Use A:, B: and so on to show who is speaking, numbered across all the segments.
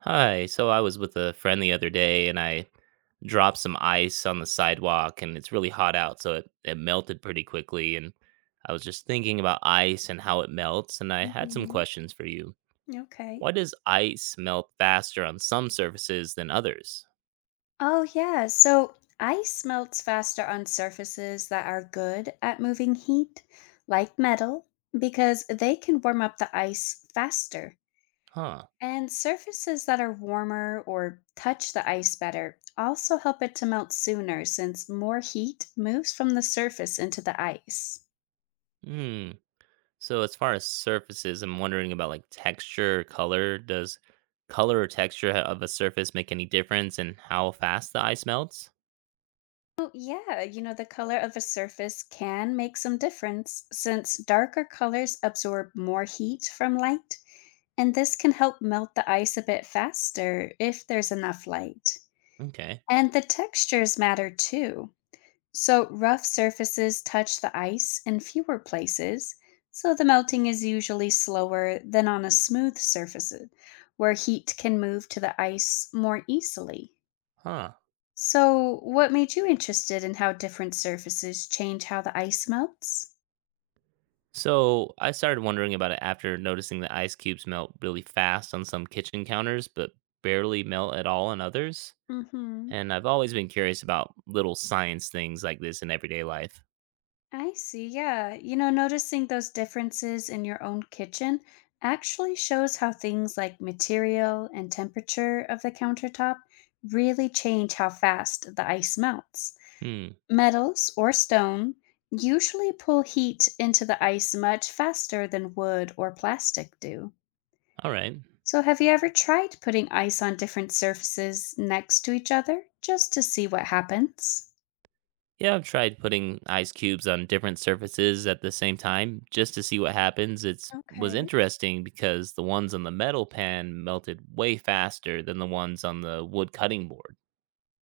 A: Hi. So I was with a friend the other day and I dropped some ice on the sidewalk and it's really hot out, so it melted pretty quickly. And I was just thinking about ice and how it melts, and I had some
B: Mhm.
A: questions for you.
B: Okay.
A: Why does ice melt faster on some surfaces than others?
B: Oh, yeah. So ice melts faster on surfaces that are good at moving heat, like metal, because they can warm up the ice faster.
A: Huh.
B: And surfaces that are warmer or touch the ice better also help it to melt sooner since more heat moves from the surface into the ice.
A: Hmm. So as far as surfaces, I'm wondering about like texture, color. Does color or texture of a surface make any difference in how fast the ice melts?
B: Oh, yeah, you know, the color of a surface can make some difference since darker colors absorb more heat from light and this can help melt the ice a bit faster if there's enough light.
A: Okay.
B: And the textures matter too. So, rough surfaces touch the ice in fewer places, so the melting is usually slower than on a smooth surface where heat can move to the ice more easily.
A: Huh.
B: So, what made you interested in how different surfaces change how the ice melts?
A: So I started wondering about it after noticing that ice cubes melt really fast on some kitchen counters, but barely melt at all on others.
B: Mhm.
A: And I've always been curious about little science things like this in everyday life.
B: I see. Yeah. You know, noticing those differences in your own kitchen actually shows how things like material and temperature of the countertop really change how fast the ice melts.
A: Hmm.
B: Metals or stone usually pull heat into the ice much faster than wood or plastic do.
A: All right.
B: So, have you ever tried putting ice on different surfaces next to each other just to see what happens?
A: Yeah, I've tried putting ice cubes on different surfaces at the same time just to see what happens. It was
B: Okay.
A: interesting because the ones on the metal pan melted way faster than the ones on the wood cutting board.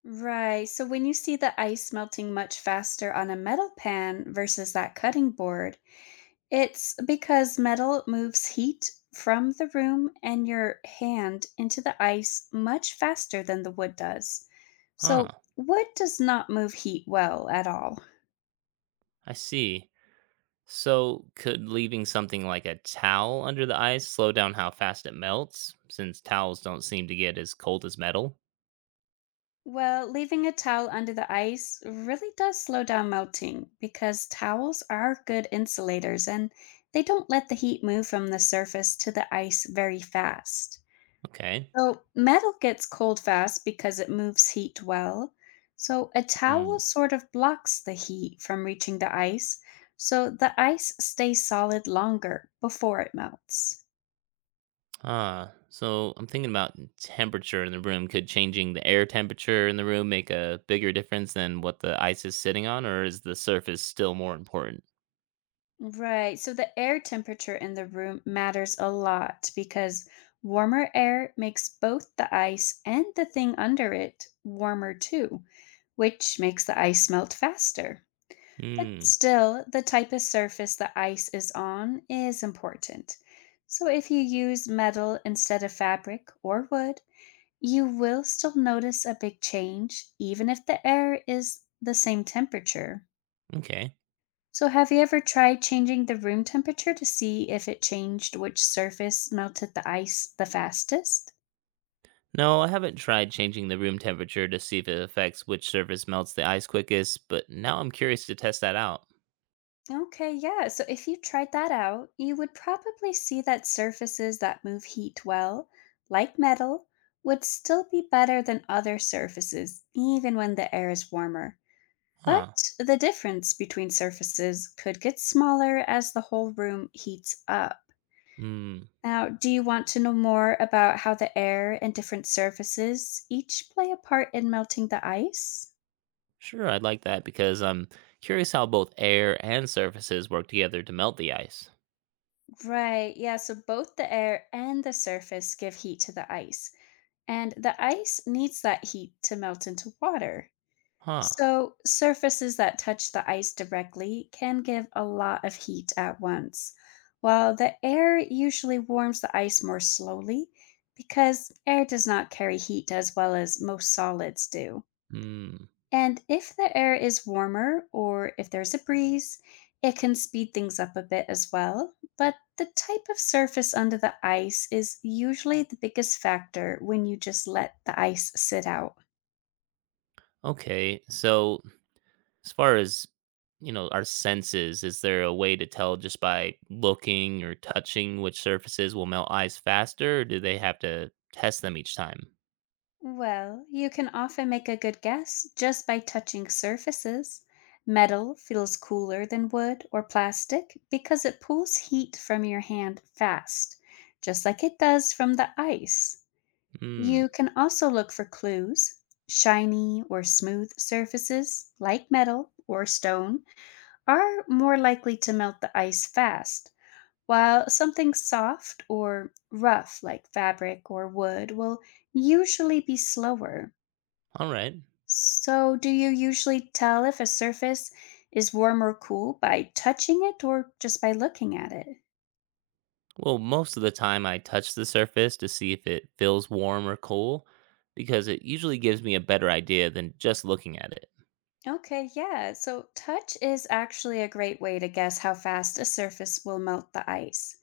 B: Right. So when you see the ice melting much faster on a metal pan versus that cutting board, it's because metal moves heat from the room and your hand into the ice much faster than the wood does.
A: Huh.
B: So wood does not move heat well at all.
A: I see. So, could leaving something like a towel under the ice slow down how fast it melts, since towels don't seem to get as cold as metal?
B: Well, leaving a towel under the ice really does slow down melting because towels are good insulators and they don't let the heat move from the surface to the ice very fast.
A: Okay.
B: So metal gets cold fast because it moves heat well. So a
A: Mm.
B: towel sort of blocks the heat from reaching the ice, so the ice stays solid longer before it melts.
A: Ah, so I'm thinking about temperature in the room. Could changing the air temperature in the room make a bigger difference than what the ice is sitting on, or is the surface still more important?
B: Right, so the air temperature in the room matters a lot because warmer air makes both the ice and the thing under it warmer too, which makes the ice melt faster. But
A: Hmm.
B: still, the type of surface the ice is on is important. So if you use metal instead of fabric or wood, you will still notice a big change, even if the air is the same temperature.
A: Okay.
B: So, have you ever tried changing the room temperature to see if it changed which surface melted the ice the fastest?
A: No, I haven't tried changing the room temperature to see if it affects which surface melts the ice quickest, but now I'm curious to test that out.
B: Okay, yeah. So if you tried that out, you would probably see that surfaces that move heat well, like metal, would still be better than other surfaces, even when the air is warmer. But
A: Huh.
B: the difference between surfaces could get smaller as the whole room heats up.
A: Hmm.
B: Now, do you want to know more about how the air and different surfaces each play a part in melting the ice?
A: Sure, I'd like that because I'm curious how both air and surfaces work together to melt the ice.
B: Right, yeah, so both the air and the surface give heat to the ice, and the ice needs that heat to melt into water.
A: Huh.
B: So, surfaces that touch the ice directly can give a lot of heat at once, while the air usually warms the ice more slowly because air does not carry heat as well as most solids do.
A: Hmm.
B: And if the air is warmer or if there's a breeze, it can speed things up a bit as well. But the type of surface under the ice is usually the biggest factor when you just let the ice sit out.
A: Okay. So, as far as, our senses, is there a way to tell just by looking or touching which surfaces will melt ice faster, or do they have to test them each time?
B: Well, you can often make a good guess just by touching surfaces. Metal feels cooler than wood or plastic because it pulls heat from your hand fast, just like it does from the ice.
A: Hmm.
B: You can also look for clues. Shiny or smooth surfaces, like metal or stone, are more likely to melt the ice fast, while something soft or rough, like fabric or wood, will usually be slower.
A: All right.
B: So, do you usually tell if a surface is warm or cool by touching it or just by looking at it?
A: Well, most of the time I touch the surface to see if it feels warm or cool because it usually gives me a better idea than just looking at it.
B: Okay, yeah. So touch is actually a great way to guess how fast a surface will melt the ice.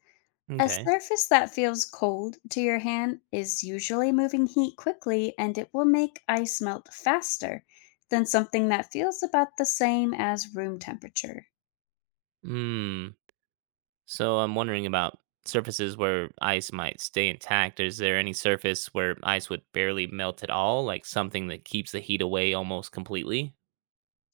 B: A
A: Okay.
B: surface that feels cold to your hand is usually moving heat quickly and it will make ice melt faster than something that feels about the same as room temperature.
A: Hmm. So I'm wondering about surfaces where ice might stay intact. Is there any surface where ice would barely melt at all, like something that keeps the heat away almost completely?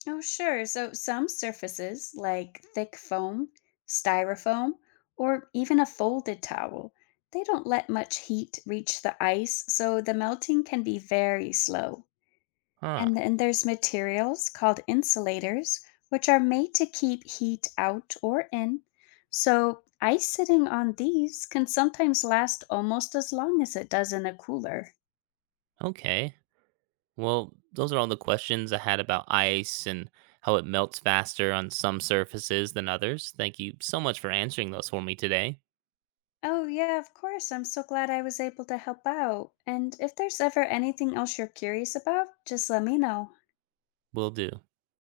B: Oh, sure. So some surfaces, like thick foam, styrofoam, or even a folded towel, they don't let much heat reach the ice, so the melting can be very slow.
A: Huh.
B: And then there's materials called insulators, which are made to keep heat out or in. So, ice sitting on these can sometimes last almost as long as it does in a cooler.
A: Okay. Well, those are all the questions I had about ice and how it melts faster on some surfaces than others. Thank you so much for answering those for me today.
B: Oh, yeah, of course. I'm so glad I was able to help out. And if there's ever anything else you're curious about, just let me know.
A: Will do.